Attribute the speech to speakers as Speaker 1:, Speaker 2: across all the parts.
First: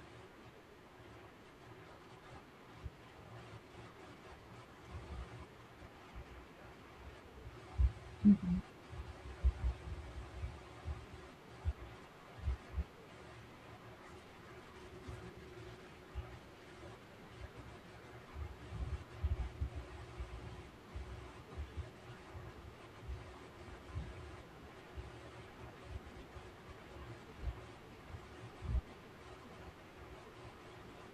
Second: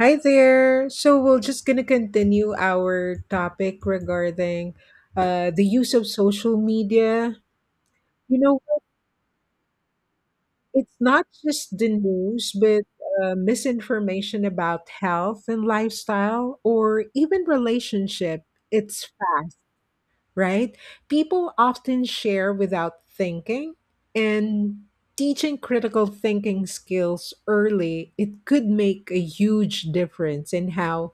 Speaker 1: Hi there. So we're just going to continue our topic regarding the use of social media. You know, it's not just the news, but misinformation about health and lifestyle or even relationship. It's fact. Right? People often share without thinking, and teaching critical thinking skills early, it could make a huge difference in how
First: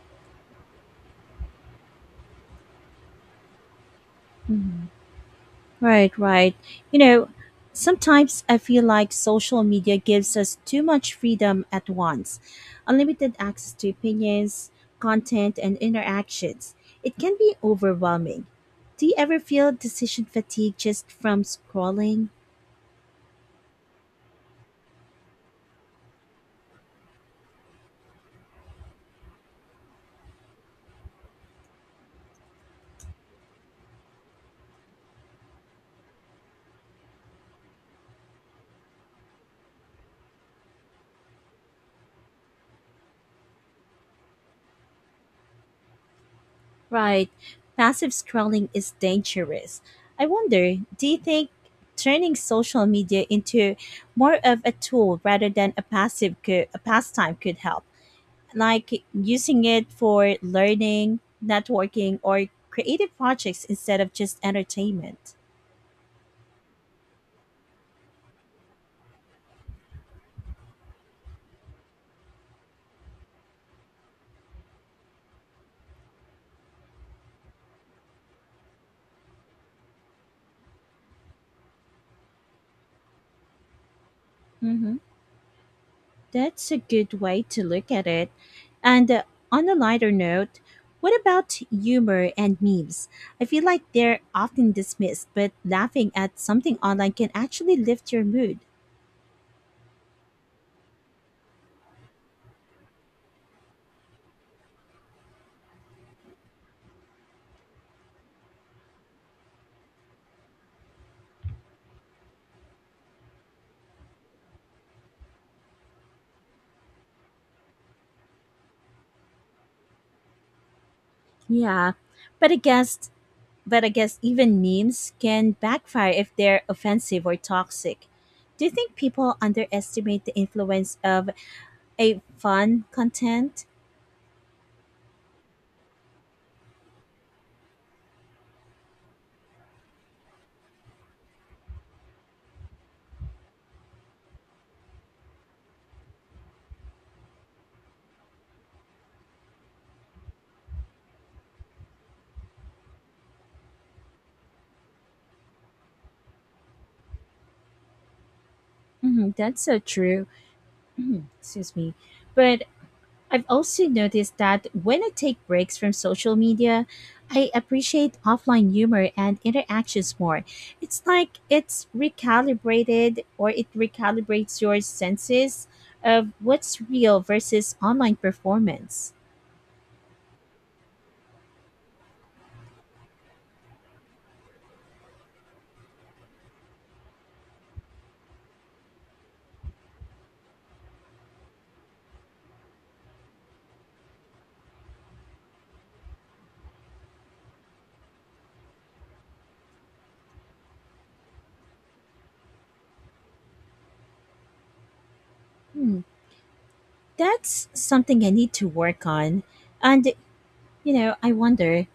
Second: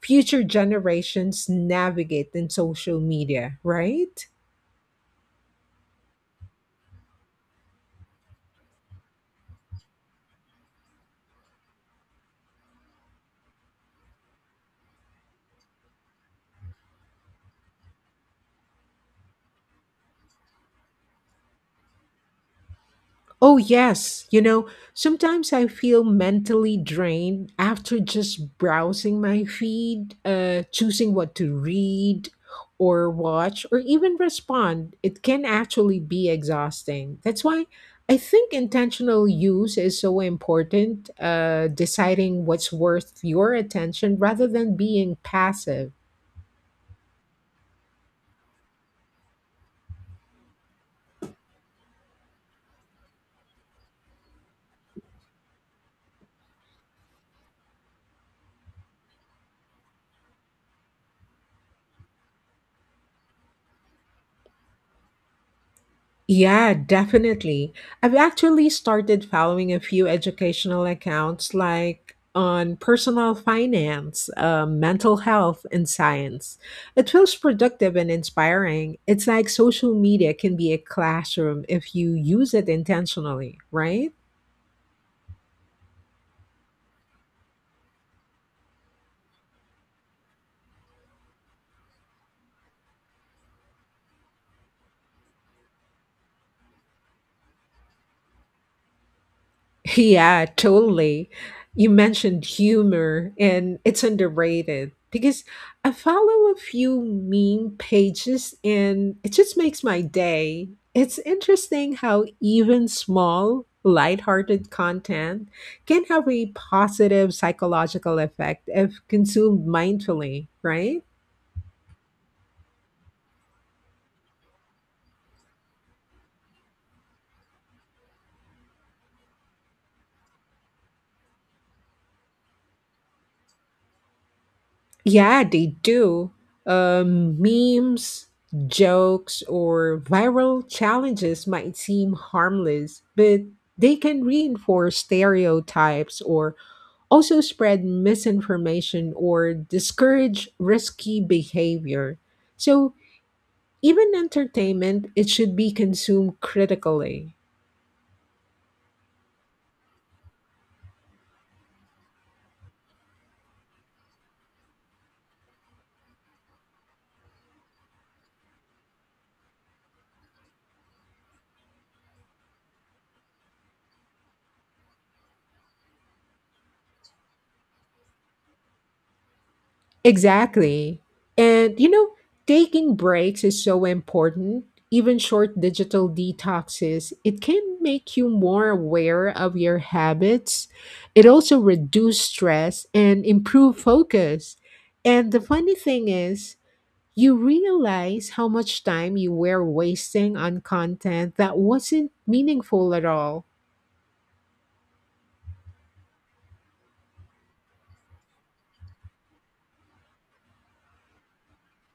Speaker 1: future generations navigate in social media, right?
Speaker 2: Mhm. Right, right. You know, sometimes I feel like social media gives us too much freedom at once. Unlimited access to opinions, content, and interactions. It can be overwhelming. Do you ever feel decision fatigue just from scrolling?
Speaker 1: Oh, yes. You know, sometimes I feel mentally drained after just browsing my feed, choosing what to read or watch or even respond. It can actually be exhausting. That's why I think intentional use is so important, deciding what's worth your attention rather than being passive.
Speaker 2: Right. Passive scrolling is dangerous. I wonder, do you think turning social media into more of a tool rather than a pastime could help? Like using it for learning, networking, or creative projects instead of just entertainment.
Speaker 1: Yeah, definitely. I've actually started following a few educational accounts like on personal finance, mental health, and science. It feels productive and inspiring. It's like social media can be a classroom if you use it intentionally, right?
Speaker 2: Hmm. That's a good way to look at it. And on a lighter note, what about humor and memes? I feel like they're often dismissed, but laughing at something online can actually lift your mood.
Speaker 1: Yeah, totally. You mentioned humor, and it's underrated because I follow a few meme pages and it just makes my day. It's interesting how even small, lighthearted content can have a positive psychological effect if consumed mindfully, right?
Speaker 2: Yeah. But I guess but I guess even memes can backfire if they're offensive or toxic. Do you think people underestimate the influence of a fun content?
Speaker 1: Yeah, they do. Memes, jokes, or viral challenges might seem harmless, but they can reinforce stereotypes or also spread misinformation or discourage risky behavior. So, even entertainment, it should be consumed critically.
Speaker 2: Hmm, that's so true. Mhm. Excuse me. But I've also noticed that when I take breaks from social media, I appreciate offline humor and interactions more. It's like it's recalibrated or it recalibrates your senses of what's real versus online performance.
Speaker 1: Exactly. And you know, taking breaks is so important. Even short digital detoxes, it can make you more aware of your habits. It also reduce stress and improve focus. And the funny thing is, you realize how much time you were wasting on content that wasn't meaningful at all.
Speaker 2: Hmm, that's something I need to work on. And I wonder,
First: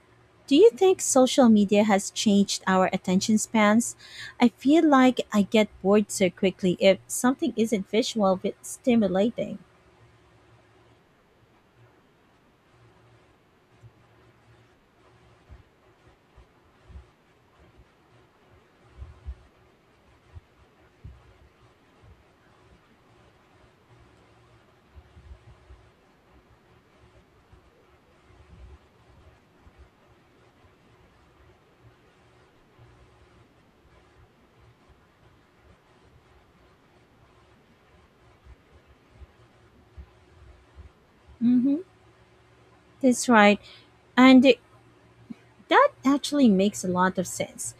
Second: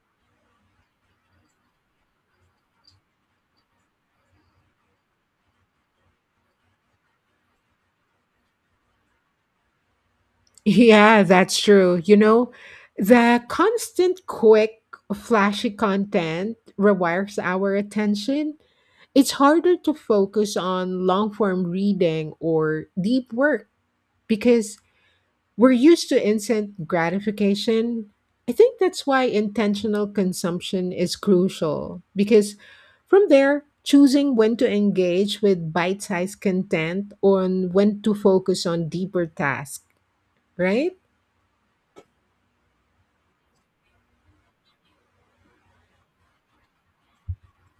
Speaker 2: do you think social media has changed our attention spans? I feel like I get bored so quickly if something isn't visual but stimulating.
Speaker 1: Yeah, that's true. You know, the constant, quick, flashy content rewires our attention. It's harder to focus on long form reading or deep work because we're used to instant gratification. I think that's why intentional consumption is crucial because from there, choosing when to engage with bite sized content or when to focus on deeper tasks, right?
Speaker 2: Mm-hmm. That's right. And that actually makes a lot of sense.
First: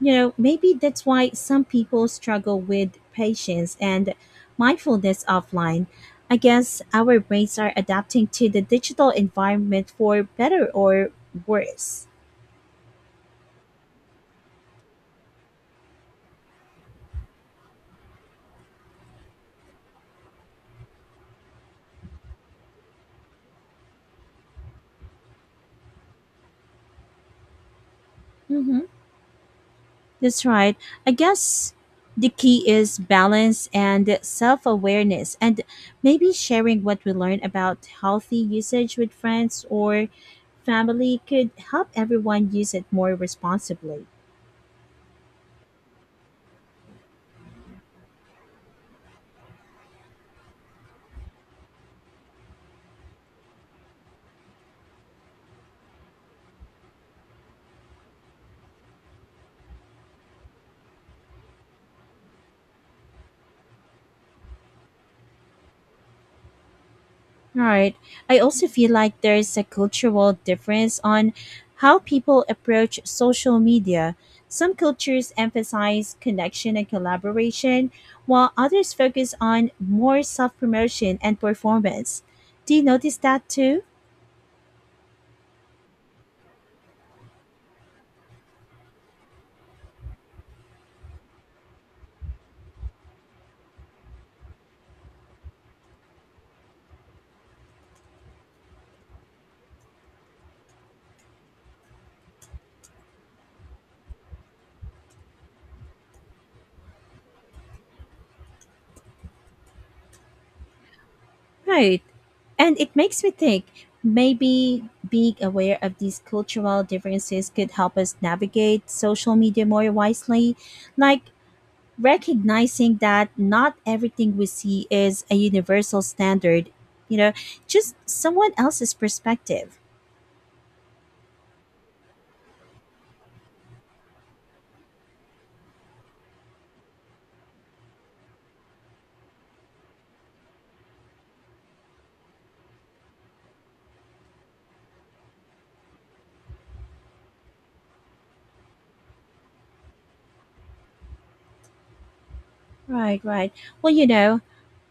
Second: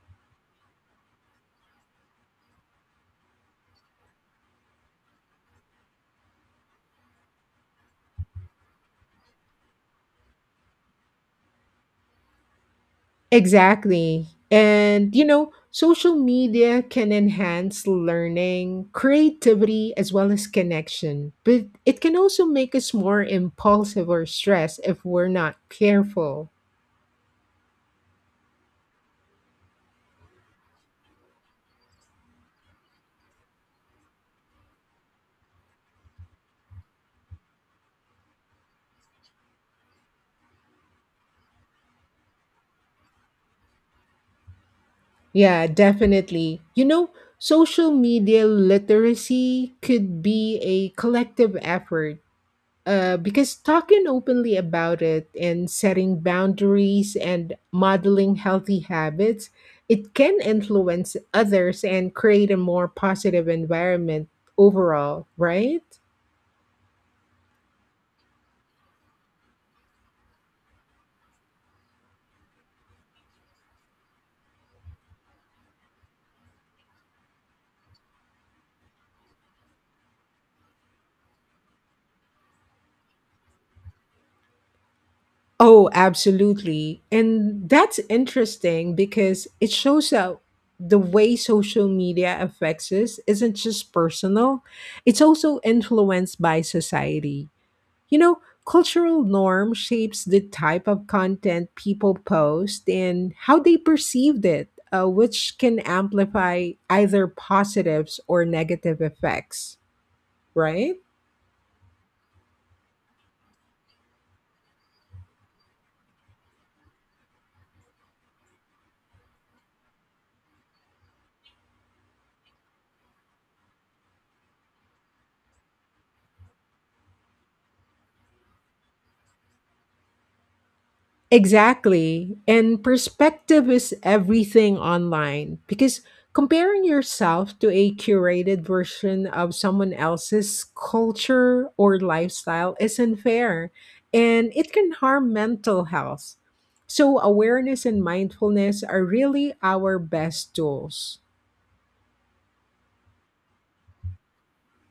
Speaker 2: You know, maybe that's why some people struggle with patience and mindfulness offline. I guess our brains are adapting to the digital environment for better or worse.
Speaker 1: Exactly. And, you know, social media can enhance learning, creativity, as well as connection, but it can also make us more impulsive or stressed if we're not careful.
Speaker 2: Mhm. That's right. I guess the key is balance and self awareness, and maybe sharing what we learn about healthy usage with friends or family could help everyone use it more responsibly.
Speaker 1: Yeah, definitely. You know, social media literacy could be a collective effort. Because talking openly about it and setting boundaries and modeling healthy habits, it can influence others and create a more positive environment overall, right?
Speaker 2: Right. I also feel like there's a cultural difference on how people approach social media. Some cultures emphasize connection and collaboration, while others focus on more self promotion and performance. Do you notice that too?
Speaker 1: Oh, absolutely. And that's interesting because it shows how the way social media affects us isn't just personal, it's also influenced by society. You know, cultural norm shapes the type of content people post and how they perceived it, which can amplify either positives or negative effects, right?
Speaker 2: Right. And it makes me think maybe being aware of these cultural differences could help us navigate social media more wisely. Like, recognizing that not everything we see is a universal standard, you know, just someone else's perspective.
Speaker 1: Exactly. And perspective is everything online because comparing yourself to a curated version of someone else's culture or lifestyle isn't fair and it can harm mental health. So, awareness and mindfulness are really our best tools.
Speaker 2: Right, right. Well,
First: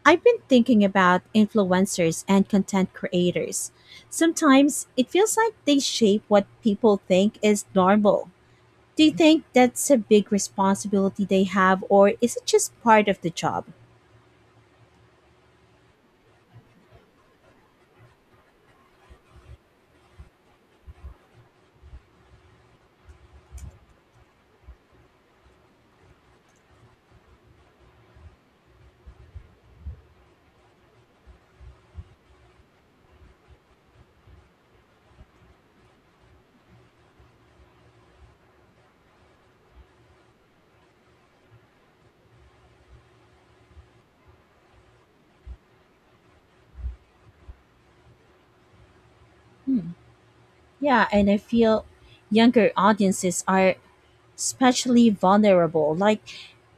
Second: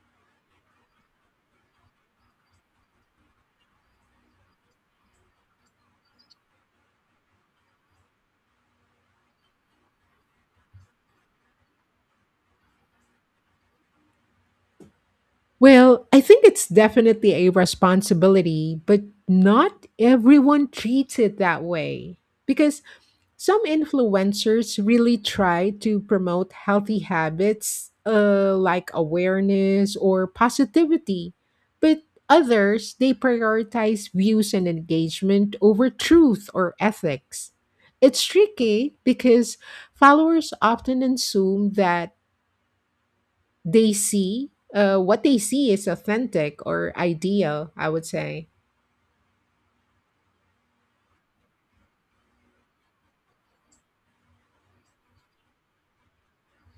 Speaker 2: I've been thinking about influencers and content creators. Sometimes it feels like they shape what people think is normal. Do you think that's a big responsibility they have, or is it just part of the job?
Speaker 1: Well, I think it's definitely a responsibility, but not everyone treats it that way because some influencers really try to promote healthy habits like awareness or positivity, but others they prioritize views and engagement over truth or ethics. It's tricky because followers often assume that they see what they see is authentic or ideal, I would say.
Speaker 2: Hmm. Yeah, and I feel younger audiences are especially vulnerable. Like,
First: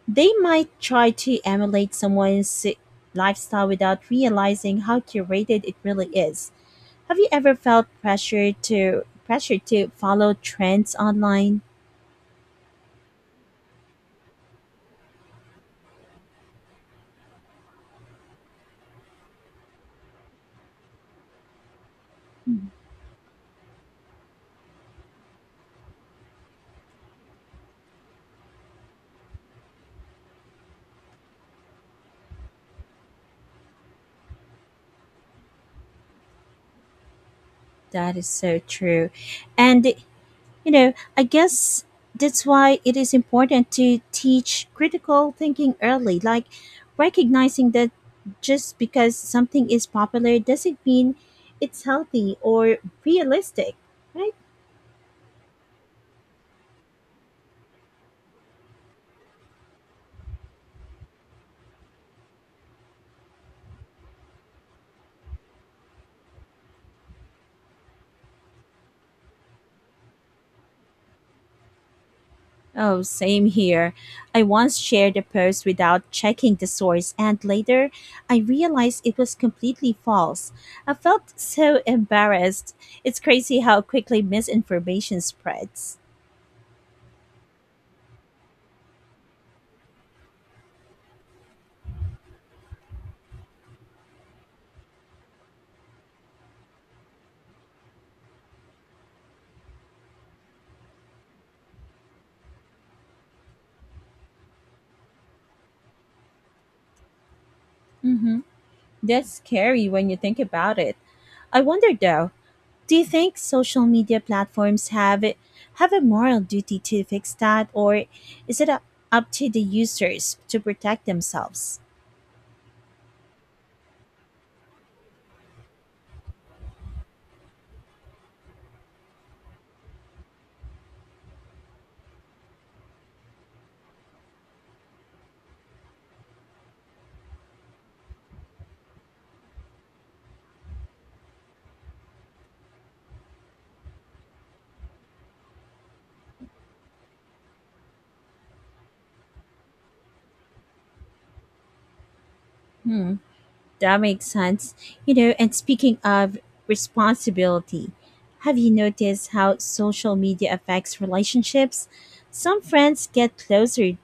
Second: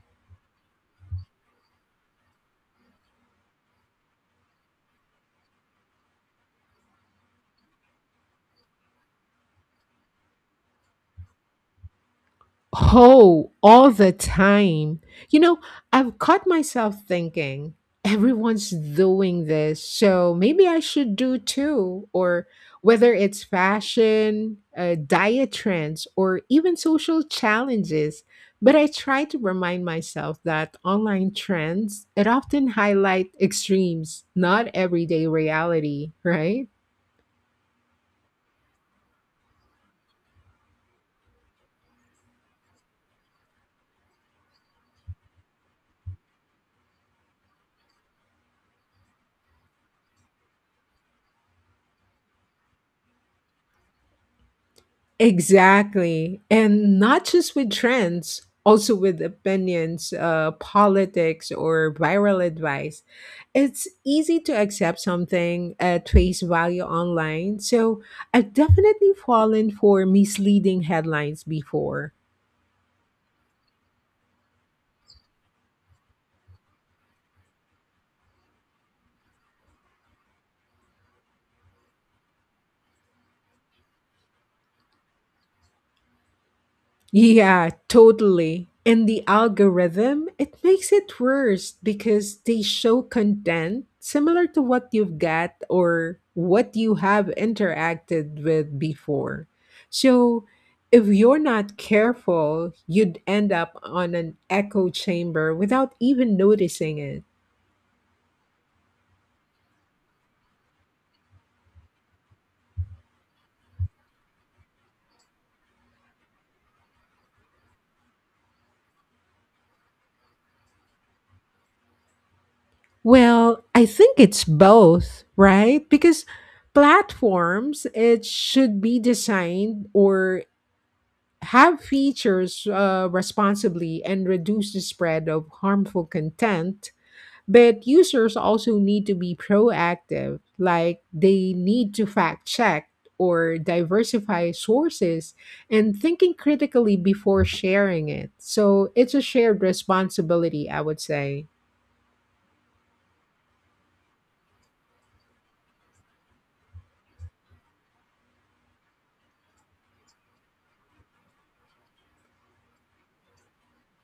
Speaker 2: they might try to emulate lifestyle without realizing how curated it really is. Have you ever felt pressure to follow trends online?
Speaker 1: Oh, all the time. You know, I've caught myself thinking, everyone's doing this, so maybe I should do too. Or whether it's fashion, diet trends, or even social challenges. But I try to remind myself that online trends, it often highlight extremes, not everyday reality, right?
Speaker 2: That is so true. And you know, I guess that's why it is important to teach critical thinking early, like recognizing that just because something is popular doesn't mean it's healthy or realistic, right?
Speaker 1: Exactly. And not just with trends, also with opinions, politics, or viral advice. It's easy to accept something at face value online. So I've definitely fallen for misleading headlines before.
Speaker 2: Oh, same here. I once shared a post without checking the source, and later I realized it was completely false. I felt so embarrassed. It's crazy how quickly misinformation spreads.
Speaker 1: Yeah, totally. And the algorithm, it makes it worse because they show content similar to what you've got or what you have interacted with before. So if you're not careful, you'd end up on an echo chamber without even noticing it.
Speaker 2: Mm-hmm. That's scary when you think about it. I wonder though, do you think social media platforms have a moral duty to fix that, or is it up to the users to protect themselves?
Speaker 1: Well, I think it's both, right? Because platforms it should be designed or have features responsibly and reduce the spread of harmful content. But users also need to be proactive, like they need to fact check or diversify sources and thinking critically before sharing it. So it's a shared responsibility, I would say.
Speaker 2: Hmm. That makes sense. You know, and speaking of responsibility, have you noticed how social media affects relationships? Some friends get closer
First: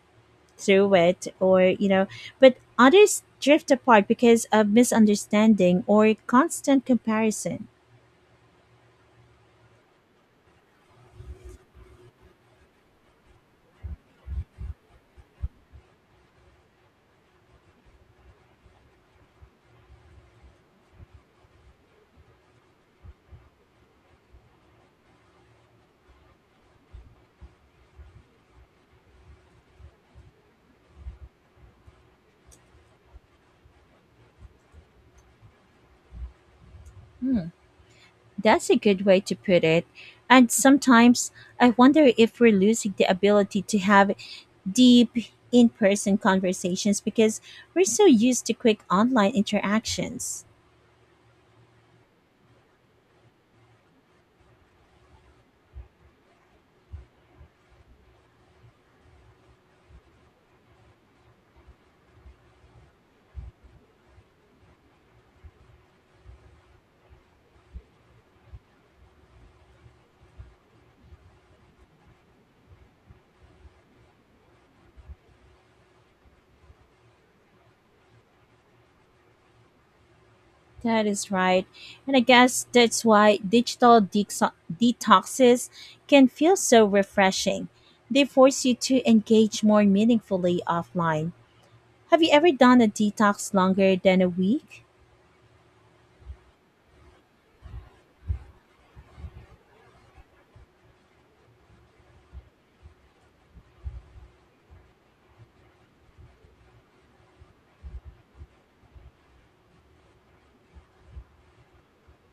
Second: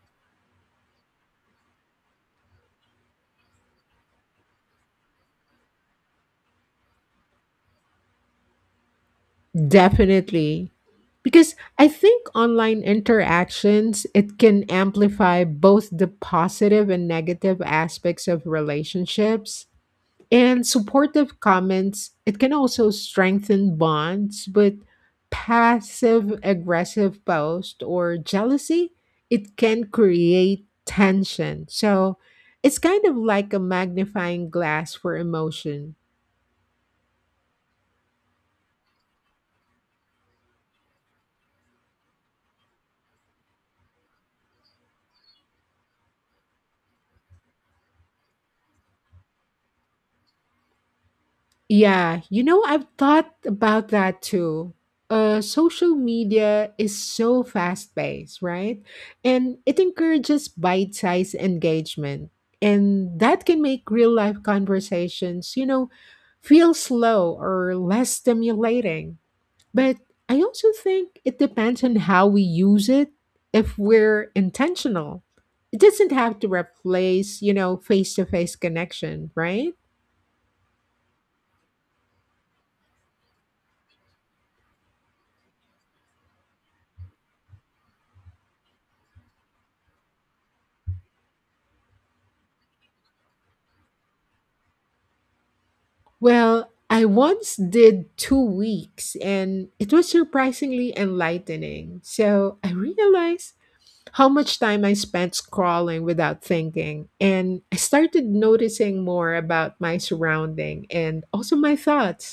Speaker 2: through it, or but others drift apart because of misunderstanding or constant comparison.
Speaker 1: Definitely. Because I think online interactions it can amplify both the positive and negative aspects of relationships. And supportive comments, it can also strengthen bonds, but passive aggressive post or jealousy, it can create tension. So it's kind of like a magnifying glass for emotion.
Speaker 2: Hmm, that's a good way to put it. And sometimes I wonder if we're losing the ability to have deep in person conversations because we're so used to quick online interactions.
Speaker 1: Yeah, you know, I've thought about that too. Social media is so fast paced, right? And it encourages bite sized engagement. And that can make real life conversations, you know, feel slow or less stimulating. But I also think it depends on how we use it if we're intentional. It doesn't have to replace, you know, face to face connection, right?
Speaker 2: That is right. And I guess that's why detoxes can feel so refreshing. They force you to engage more meaningfully offline. Have you ever done a detox longer than a week?
Speaker 1: Well, I once did 2 weeks and it was surprisingly enlightening. So I realized how much time I spent scrolling without thinking. And I started noticing more about my surrounding and also my thoughts.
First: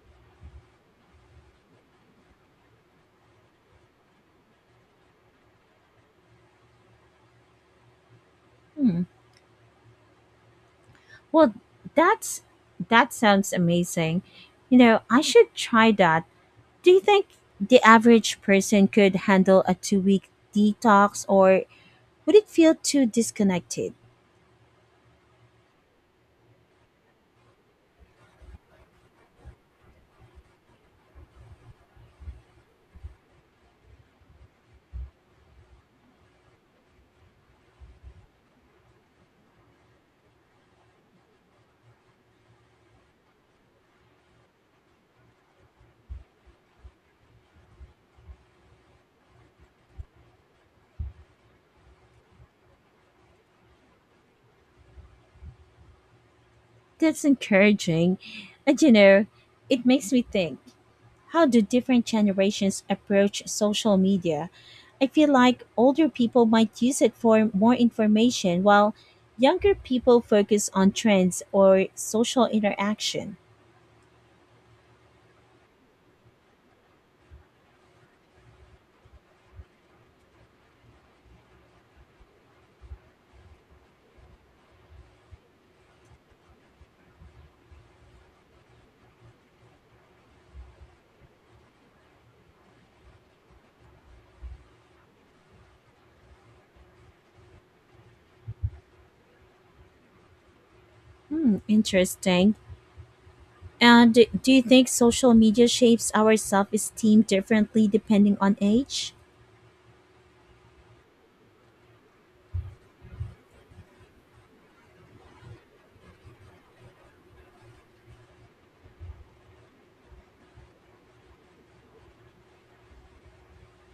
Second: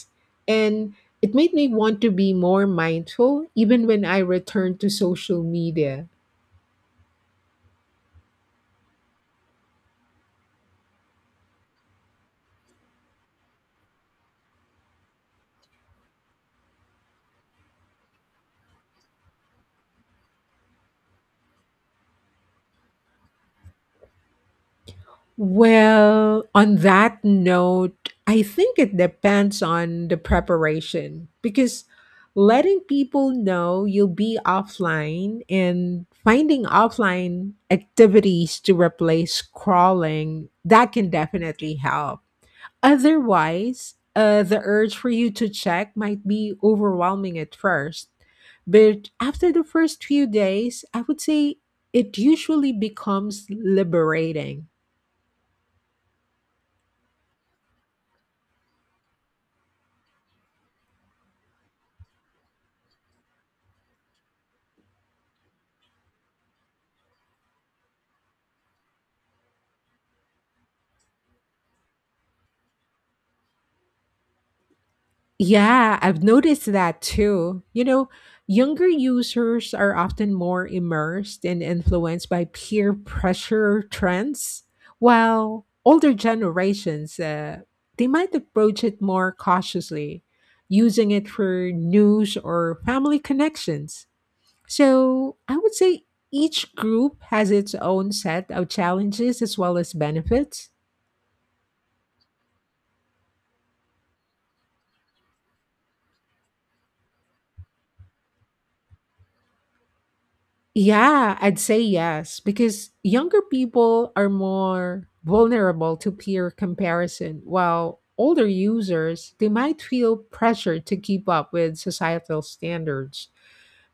Speaker 1: And it made me want to be more mindful even when I returned to social media.
Speaker 2: Hmm. Well, that's that sounds amazing. You know, I should try that. Do you think the average person could handle a 2 week detox or would it feel too disconnected?
Speaker 1: Well, on that note, I think it depends on the preparation because letting people know you'll be offline and finding offline activities to replace crawling, that can definitely help. Otherwise, the urge for you to check might be overwhelming at first. But after the first few days, I would say it usually becomes liberating.
Speaker 2: That's encouraging. And you know, it makes me think, how do different generations approach social media? I feel like older people might use it for more information while younger people focus on trends or social interaction.
Speaker 1: Yeah, I've noticed that too. You know, younger users are often more immersed and influenced by peer pressure trends, while older generations, they might approach it more cautiously, using it for news or family connections. So I would say each group has its own set of challenges as well as benefits.
Speaker 2: Hmm, interesting. And do you think social media shapes our self esteem differently depending on age?
Speaker 1: Yeah, I'd say yes, because younger people are more vulnerable to peer comparison, while older users, they might feel pressure to keep up with societal standards.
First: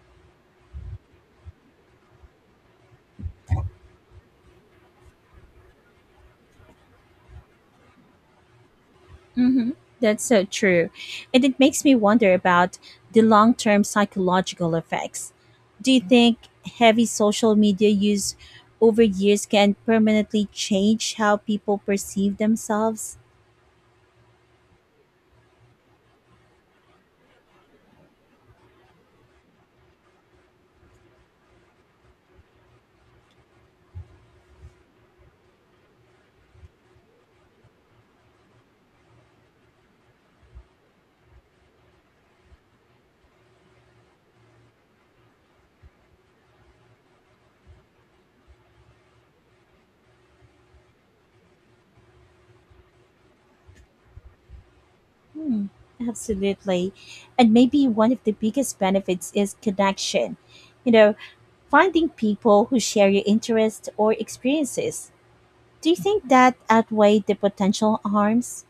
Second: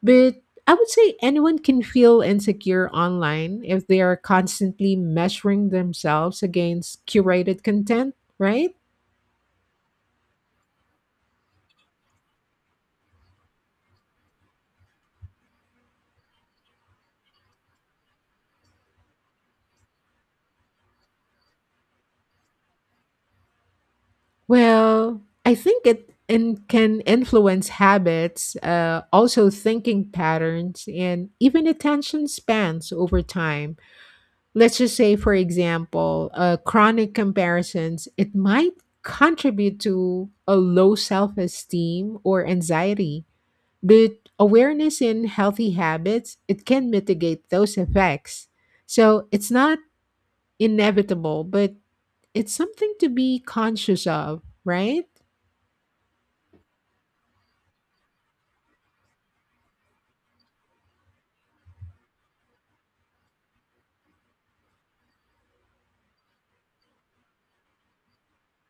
Speaker 1: But I would say anyone can feel insecure online if they are constantly measuring themselves against curated content, right?
Speaker 2: Hmm, that's so true. And it makes me wonder about the long term psychological effects. Do you think heavy social media use over years can permanently change how people perceive themselves?
Speaker 1: Well, I think it in, can influence habits, also thinking patterns, and even attention spans over time. Let's just say, for example, chronic comparisons, it might contribute to a low self esteem or anxiety, but awareness in healthy habits, it can mitigate those effects. So it's not inevitable, but it's something to be conscious of, right?
Speaker 2: Hmm, absolutely. And maybe one of the biggest benefits is connection. You know, finding people who share your interests or experiences. Do you think that outweighed the potential harms?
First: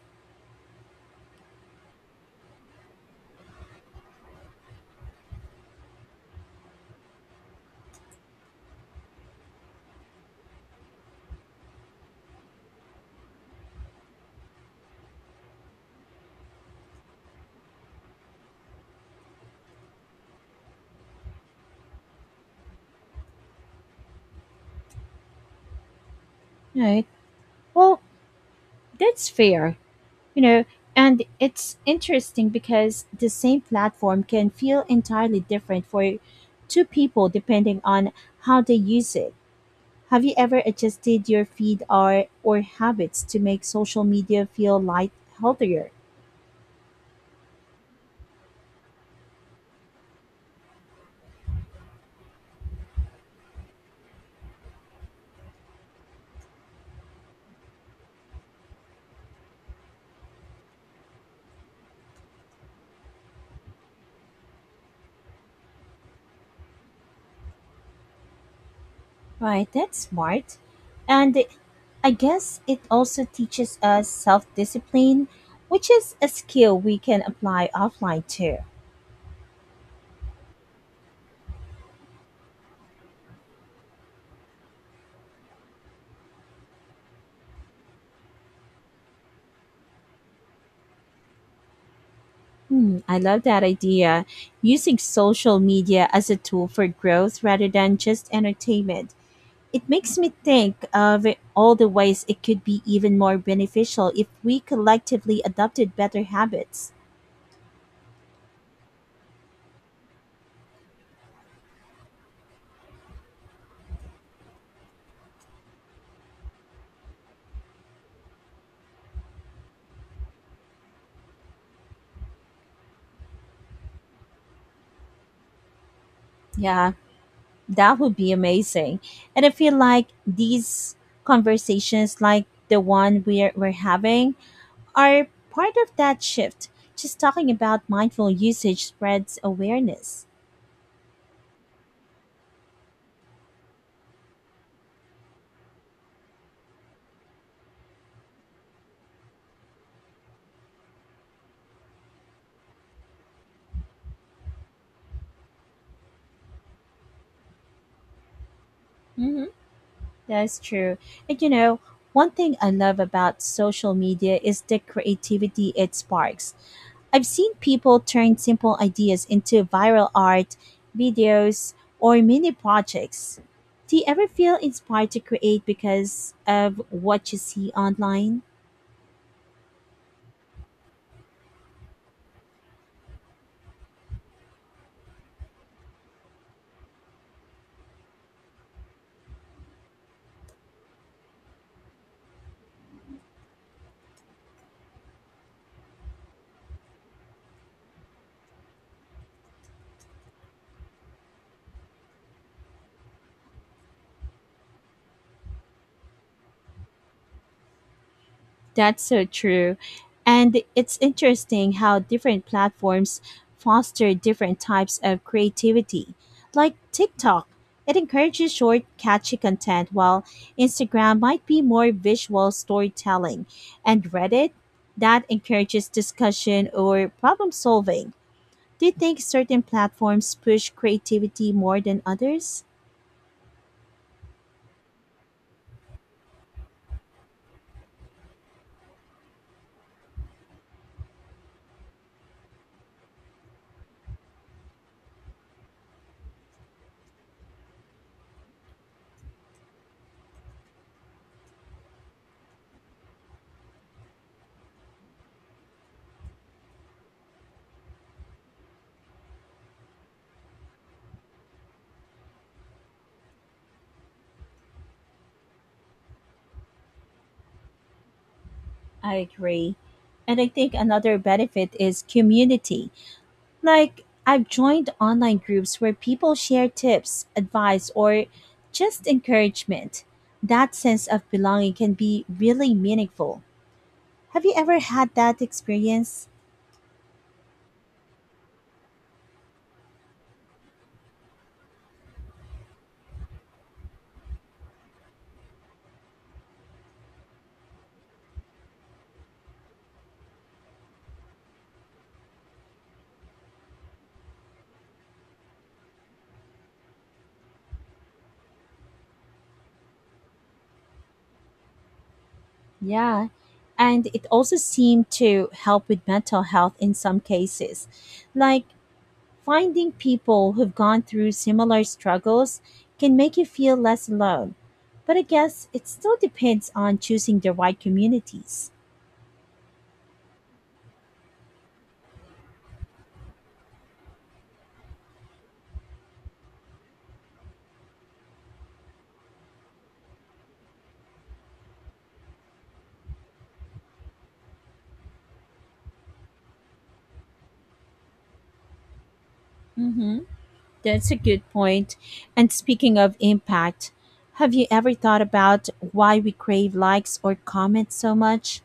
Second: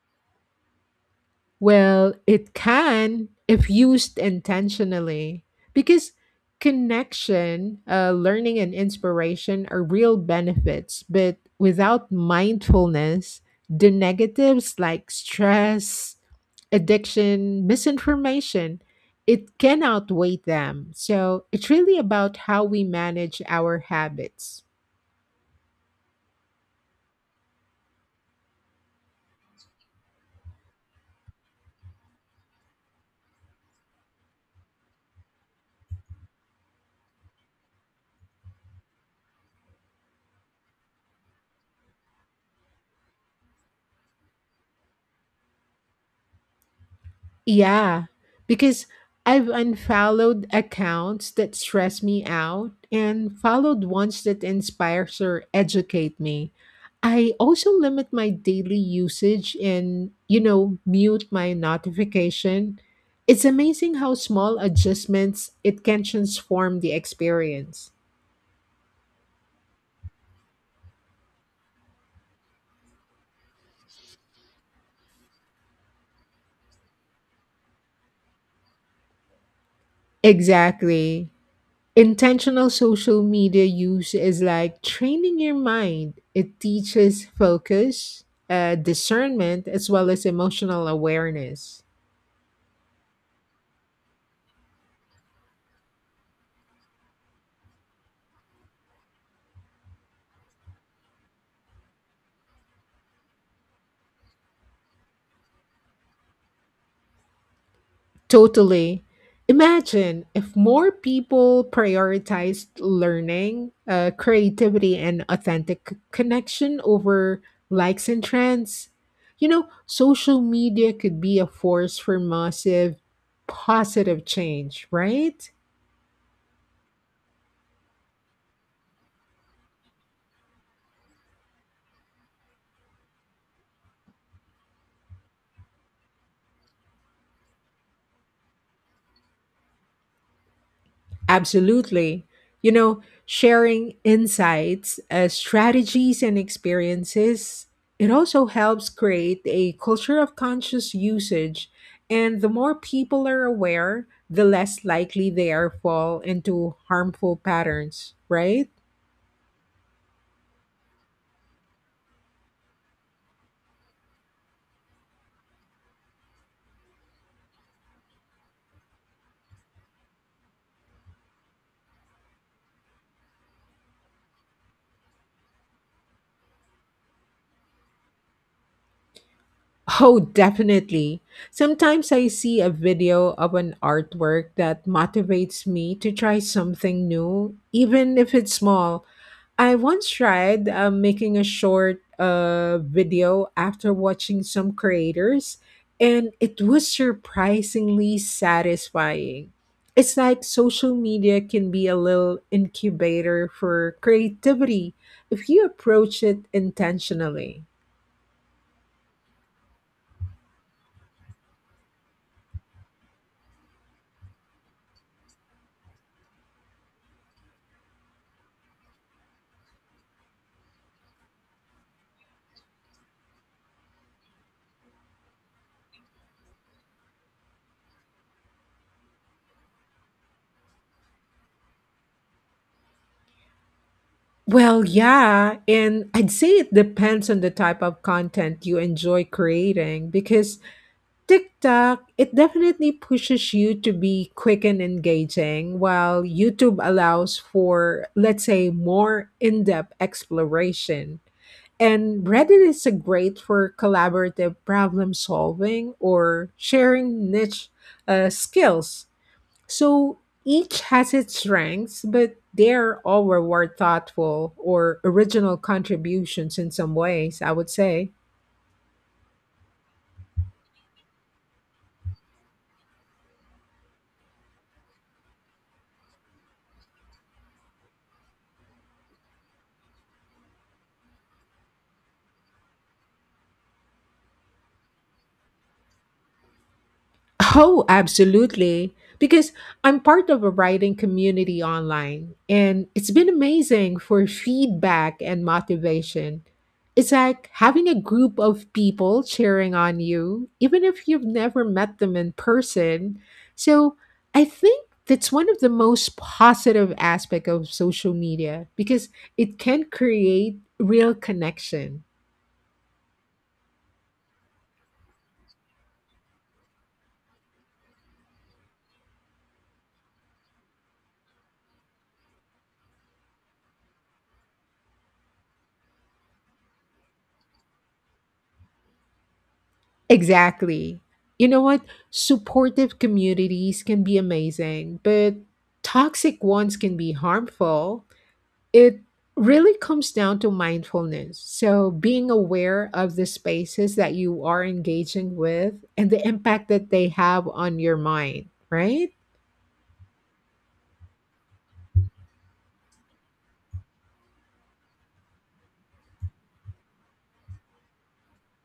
Speaker 1: Well, it can if used intentionally, because connection, learning, and inspiration are real benefits. But without mindfulness, the negatives like stress, addiction, misinformation, it can outweigh them. So it's really about how we manage our habits.
Speaker 2: Right. Well, that's fair. You know, and it's interesting because the same platform can feel entirely different for two people depending on how they use it. Have you ever adjusted your feed or habits to make social media feel light, healthier?
Speaker 1: Yeah, because I've unfollowed accounts that stress me out and followed ones that inspires or educate me. I also limit my daily usage and, you know, mute my notification. It's amazing how small adjustments it can transform the experience.
Speaker 2: Right, that's smart. And I guess it also teaches us self discipline, which is a skill we can apply offline too.
Speaker 1: Exactly. Intentional social media use is like training your mind. It teaches focus, discernment, as well as emotional awareness.
Speaker 2: Hmm, I love that idea. Using social media as a tool for growth rather than just entertainment. It makes me think of all the ways it could be even more beneficial if we collectively adopted better habits.
Speaker 1: Totally. Imagine if more people prioritized learning, creativity, and authentic connection over likes and trends. You know, social media could be a force for massive positive change, right?
Speaker 2: Yeah, that would be amazing. And I feel like these conversations, like the one we're having, are part of that shift. Just talking about mindful usage spreads awareness.
Speaker 1: Absolutely. You know, sharing insights, strategies, and experiences, it also helps create a culture of conscious usage. And the more people are aware, the less likely they are fall into harmful patterns, right?
Speaker 2: Hmm. That's true. And you know, one thing I love about social media is the creativity it sparks. I've seen people turn simple ideas into viral art, videos, or mini projects. Do you ever feel inspired to create because of what you see online?
Speaker 1: Oh, definitely. Sometimes I see a video of an artwork that motivates me to try something new, even if it's small. I once tried making a short video after watching some creators, and it was surprisingly satisfying. It's like social media can be a little incubator for creativity if you approach it intentionally.
Speaker 2: That's so true. And it's interesting how different platforms foster different types of creativity. Like TikTok, it encourages short, catchy content, while Instagram might be more visual storytelling. And Reddit, that encourages discussion or problem solving. Do you think certain platforms push creativity more than others?
Speaker 1: Well, yeah, and I'd say it depends on the type of content you enjoy creating because TikTok, it definitely pushes you to be quick and engaging, while YouTube allows for, let's say, more in depth exploration. And Reddit is a great for collaborative problem solving or sharing niche skills. So each has its strengths, but they're all reward thoughtful or original contributions in some ways, I would say.
Speaker 2: I agree. And I think another benefit is community. Like, I've joined online groups where people share tips, advice, or just encouragement. That sense of belonging can be really meaningful. Have you ever had that experience?
Speaker 1: Oh, absolutely. Because I'm part of a writing community online, and it's been amazing for feedback and motivation. It's like having a group of people cheering on you, even if you've never met them in person. So I think that's one of the most positive aspect of social media because it can create real connection.
Speaker 2: Yeah. And it also seemed to help with mental health in some cases. Like, finding people who've gone through similar struggles can make you feel less alone. But I guess it still depends on choosing the right communities.
Speaker 1: Exactly. You know what? Supportive communities can be amazing, but toxic ones can be harmful. It really comes down to mindfulness. So, being aware of the spaces that you are engaging with and the impact that they have on your mind, right?
Speaker 2: Mm hmm. That's a good point. And speaking of impact, have you ever thought about why we crave likes or comments so much?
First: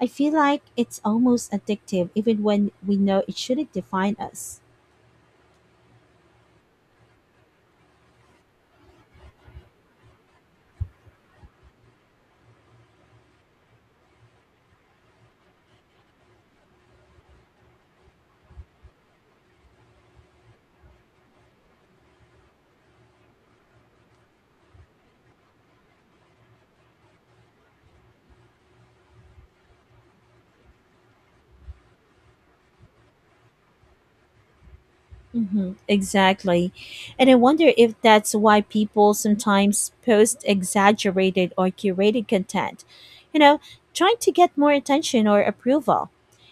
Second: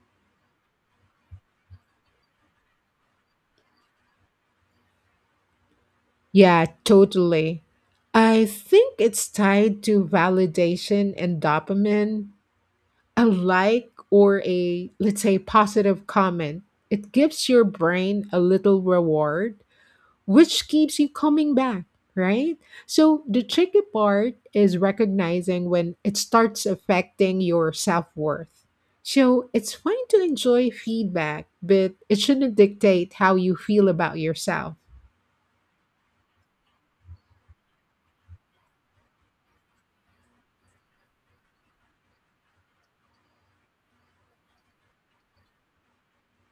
Speaker 2: I feel like it's almost addictive, even when we know it shouldn't define us.
Speaker 1: Yeah, totally. I think it's tied to validation and dopamine. A like or a, let's say, positive comment, it gives your brain a little reward which keeps you coming back, right? So the tricky part is recognizing when it starts affecting your self worth. So it's fine to enjoy feedback, but it shouldn't dictate how you feel about yourself.
Speaker 2: Mm-hmm, exactly. And I wonder if that's why people sometimes post exaggerated or curated content, you know, trying to get more attention or approval.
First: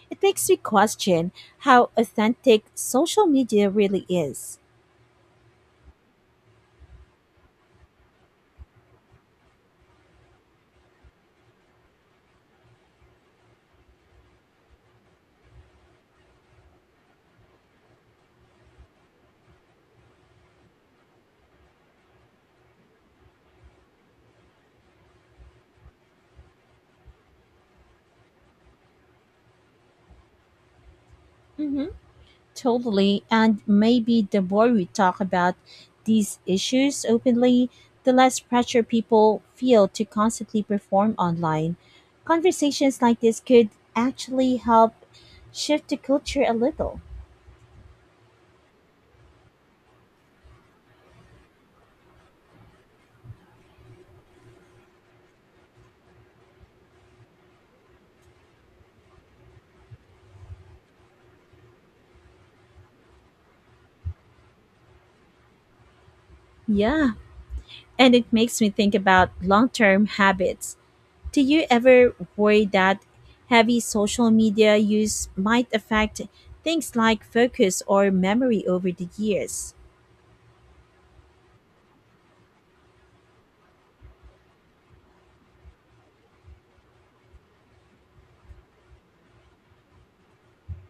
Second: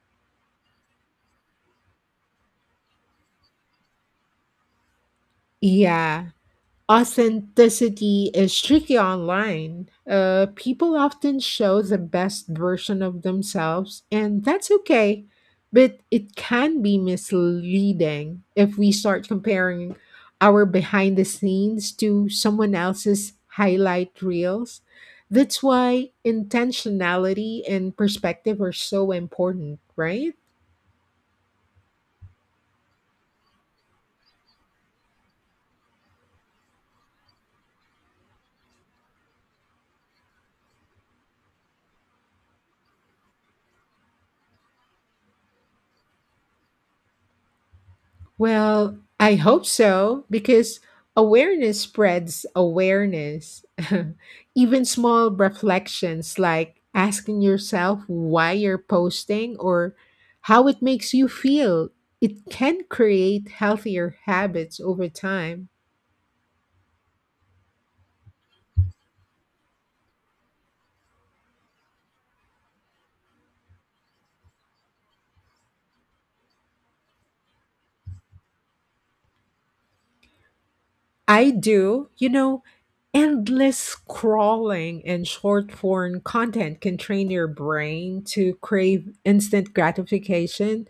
Speaker 2: It makes me question how authentic social media really is.
Speaker 1: Yeah. Authenticity is tricky online. People often show the best version of themselves, and that's okay. But it can be misleading if we start comparing our behind the scenes to someone else's highlight reels. That's why intentionality and perspective are so important, right?
Speaker 2: Mhm. Totally. And maybe the more we talk about these issues openly, the less pressure people feel to constantly perform online. Conversations like this could actually help shift the culture a little.
Speaker 1: Well, I hope so because awareness spreads awareness. Even small reflections like asking yourself why you're posting or how it makes you feel, it can create healthier habits over time.
Speaker 2: Yeah, and it makes me think about long term habits. Do you ever worry that heavy social media use might affect things like focus or memory over the years?
Speaker 1: I do, you know, endless scrolling and short form content can train your brain to crave instant gratification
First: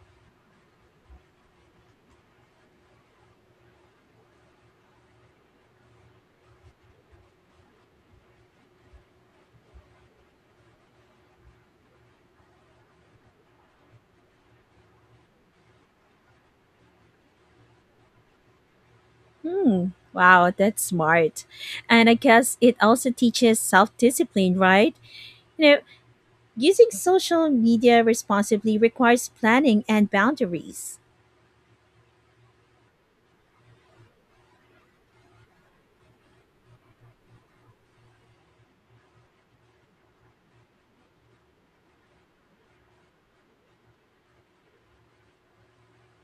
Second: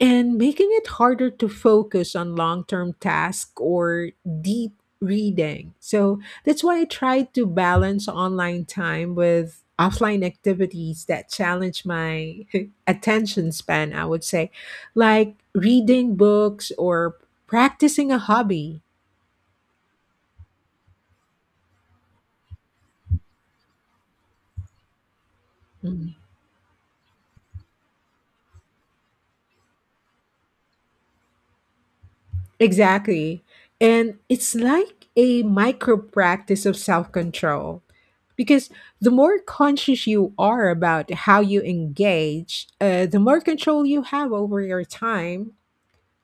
Speaker 1: and making it harder to focus on long term tasks or deep reading. So that's why I try to balance online time with offline activities that challenge my attention span, I would say, like reading books or practicing a hobby.
Speaker 2: Hmm. Wow, that's smart. And I guess it also teaches self discipline, right? You know,
Speaker 1: Mm.
Speaker 2: using social media responsibly requires planning and boundaries.
Speaker 1: Exactly. And it's like a micro practice of self control because the more conscious you are about how you engage, the more control you have over your time,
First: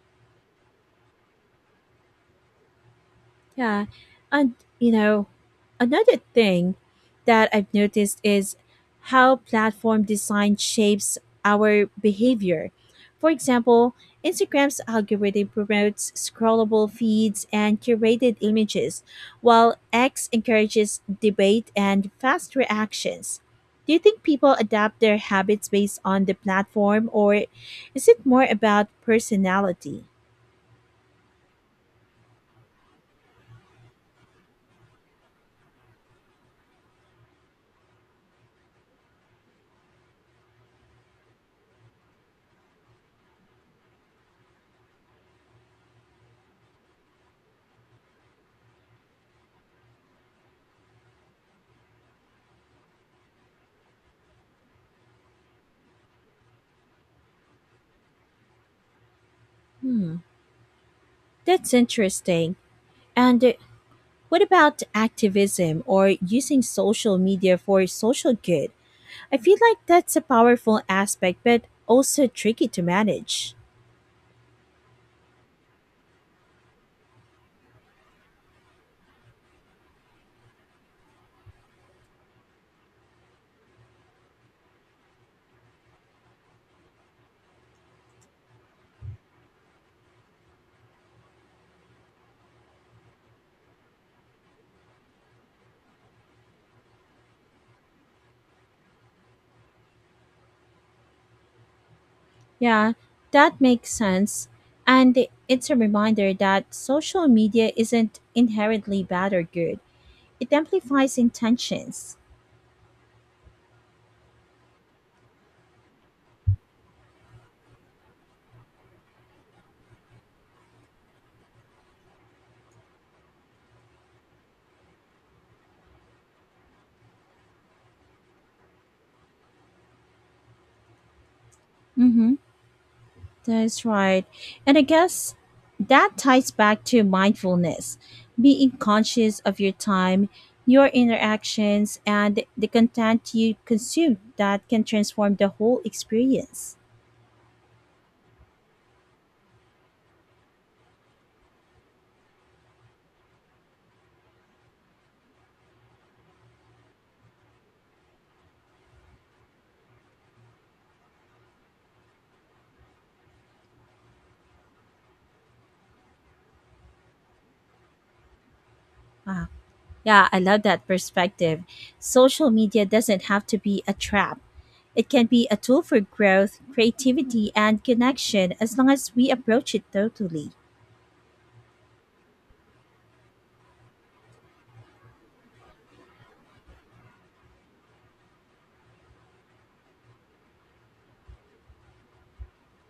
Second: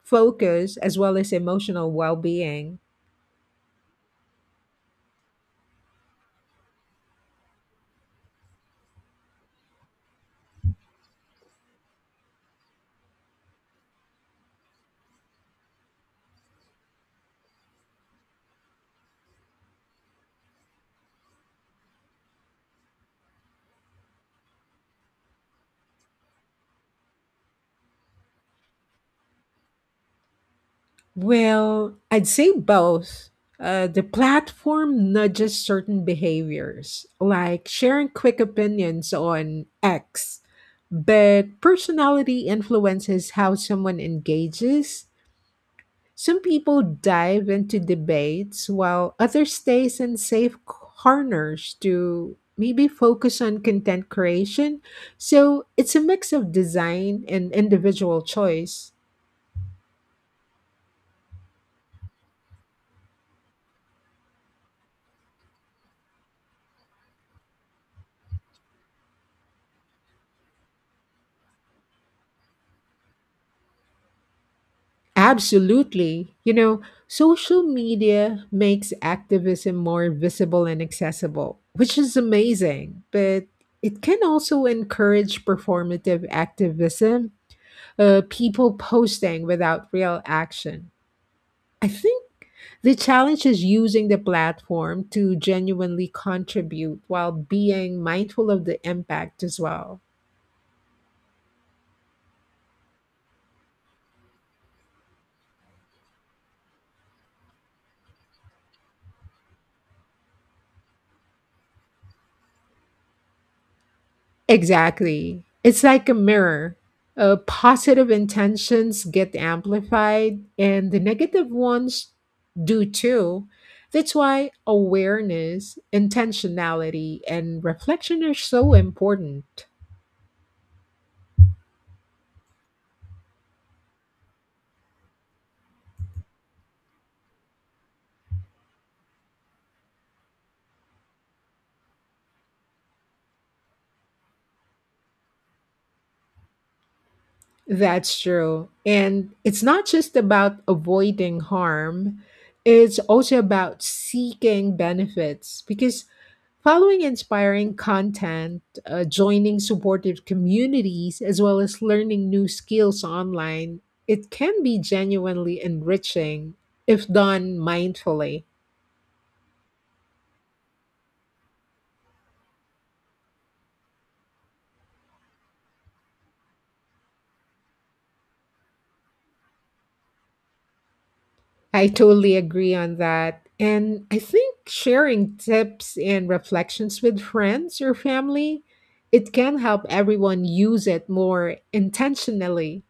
Speaker 1: focus, as well as emotional well being.
Speaker 2: Yeah. And another thing that I've noticed is how platform design shapes our behavior. For example, Instagram's algorithm promotes scrollable feeds and curated images, while X encourages debate and fast reactions. Do you think people adapt their habits based on the platform, or is it more about personality?
Speaker 1: Well, I'd say both. The platform nudges certain behaviors, like sharing quick opinions on X, but personality influences how someone engages. Some people dive into debates while others stay in safe corners to maybe focus on content creation. So it's a mix of design and individual choice.
Speaker 2: Hmm. That's interesting. And what about activism or using social media for social good? I feel like that's a powerful aspect, but also tricky to manage.
Speaker 1: Absolutely. You know, social media makes activism more visible and accessible, which is amazing, but it can also encourage performative activism, people posting without real action. I think the challenge is using the platform to genuinely contribute while being mindful of the impact as well.
Speaker 2: Yeah, that makes sense. And it's a reminder that social media isn't inherently bad or good, it amplifies intentions.
Speaker 1: Exactly. It's like a mirror. Positive intentions get amplified, and the negative ones do too. That's why awareness, intentionality, and reflection are so important.
Speaker 2: Mm hmm. That's right. And I guess that ties back to mindfulness, being conscious of your time, your interactions, and the content you consume that can transform the whole experience.
Speaker 1: That's true. And it's not just about avoiding harm, it's also about seeking benefits because following inspiring content, joining supportive communities, as well as learning new skills online, it can be genuinely enriching if done mindfully.
Speaker 2: Wow. Yeah, I love that perspective. Social media doesn't have to be a trap. It can be a tool for growth, creativity, and connection as long as we approach it totally.
Speaker 1: I totally agree on that. And I think sharing tips and reflections with friends or family, it can help everyone use it more intentionally.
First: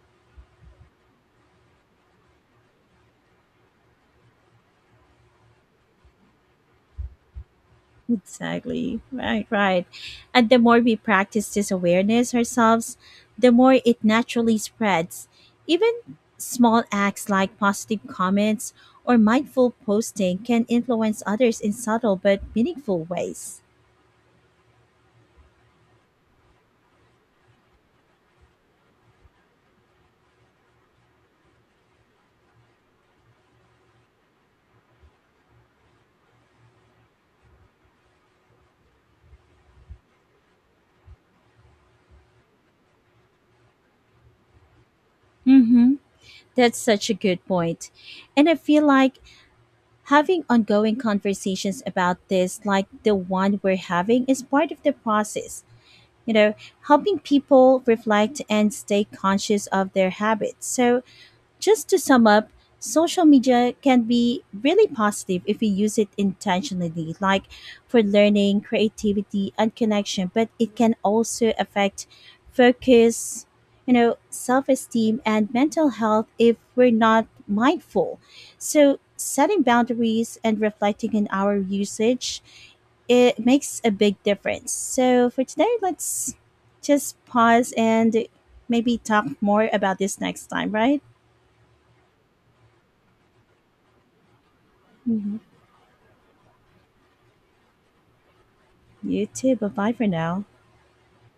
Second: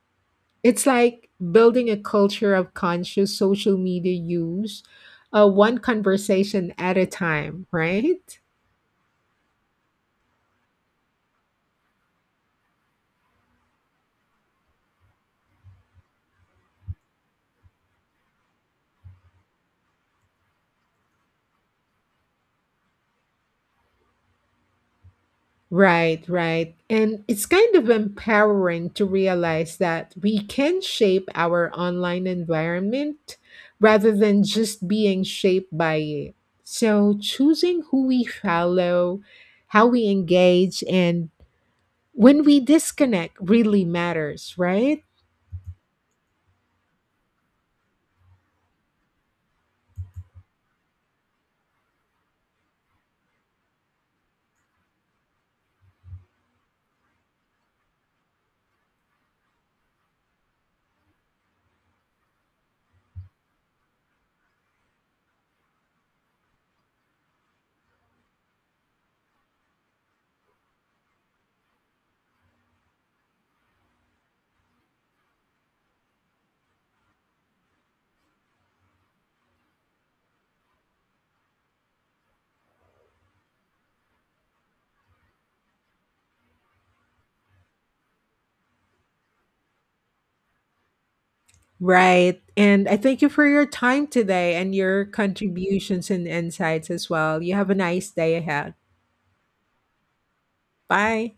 Speaker 1: It's like building a culture of conscious social media use, one conversation at a time, right?
Speaker 2: Exactly. Right, right. And the more we practice this awareness ourselves, the more it naturally spreads. Even small acts like positive comments or mindful posting can influence others in subtle but meaningful ways.
Speaker 1: Right, right. And it's kind of empowering to realize that we can shape our online environment rather than just being shaped by it. So, choosing who we follow, how we engage, and when we disconnect really matters, right?
Speaker 2: Mm-hmm. That's such a good point. And I feel like having ongoing conversations about this, like the one we're having, is part of the process you know, helping people reflect and stay conscious of their habits. So just to sum up, social media can be really positive if we use it intentionally, like for learning, creativity, and connection, but it can also affect focus, self esteem, and mental health if we're not mindful. So, setting boundaries and reflecting on our usage, it makes a big difference. So for today, let's just pause and maybe talk more about this next time, right?
Speaker 1: Right. And I thank you for your time today and your
Speaker 2: Mhm.
Speaker 1: contributions and insights as well. You have a nice day ahead.
Speaker 2: You too. Bye bye for now.
Speaker 1: Bye.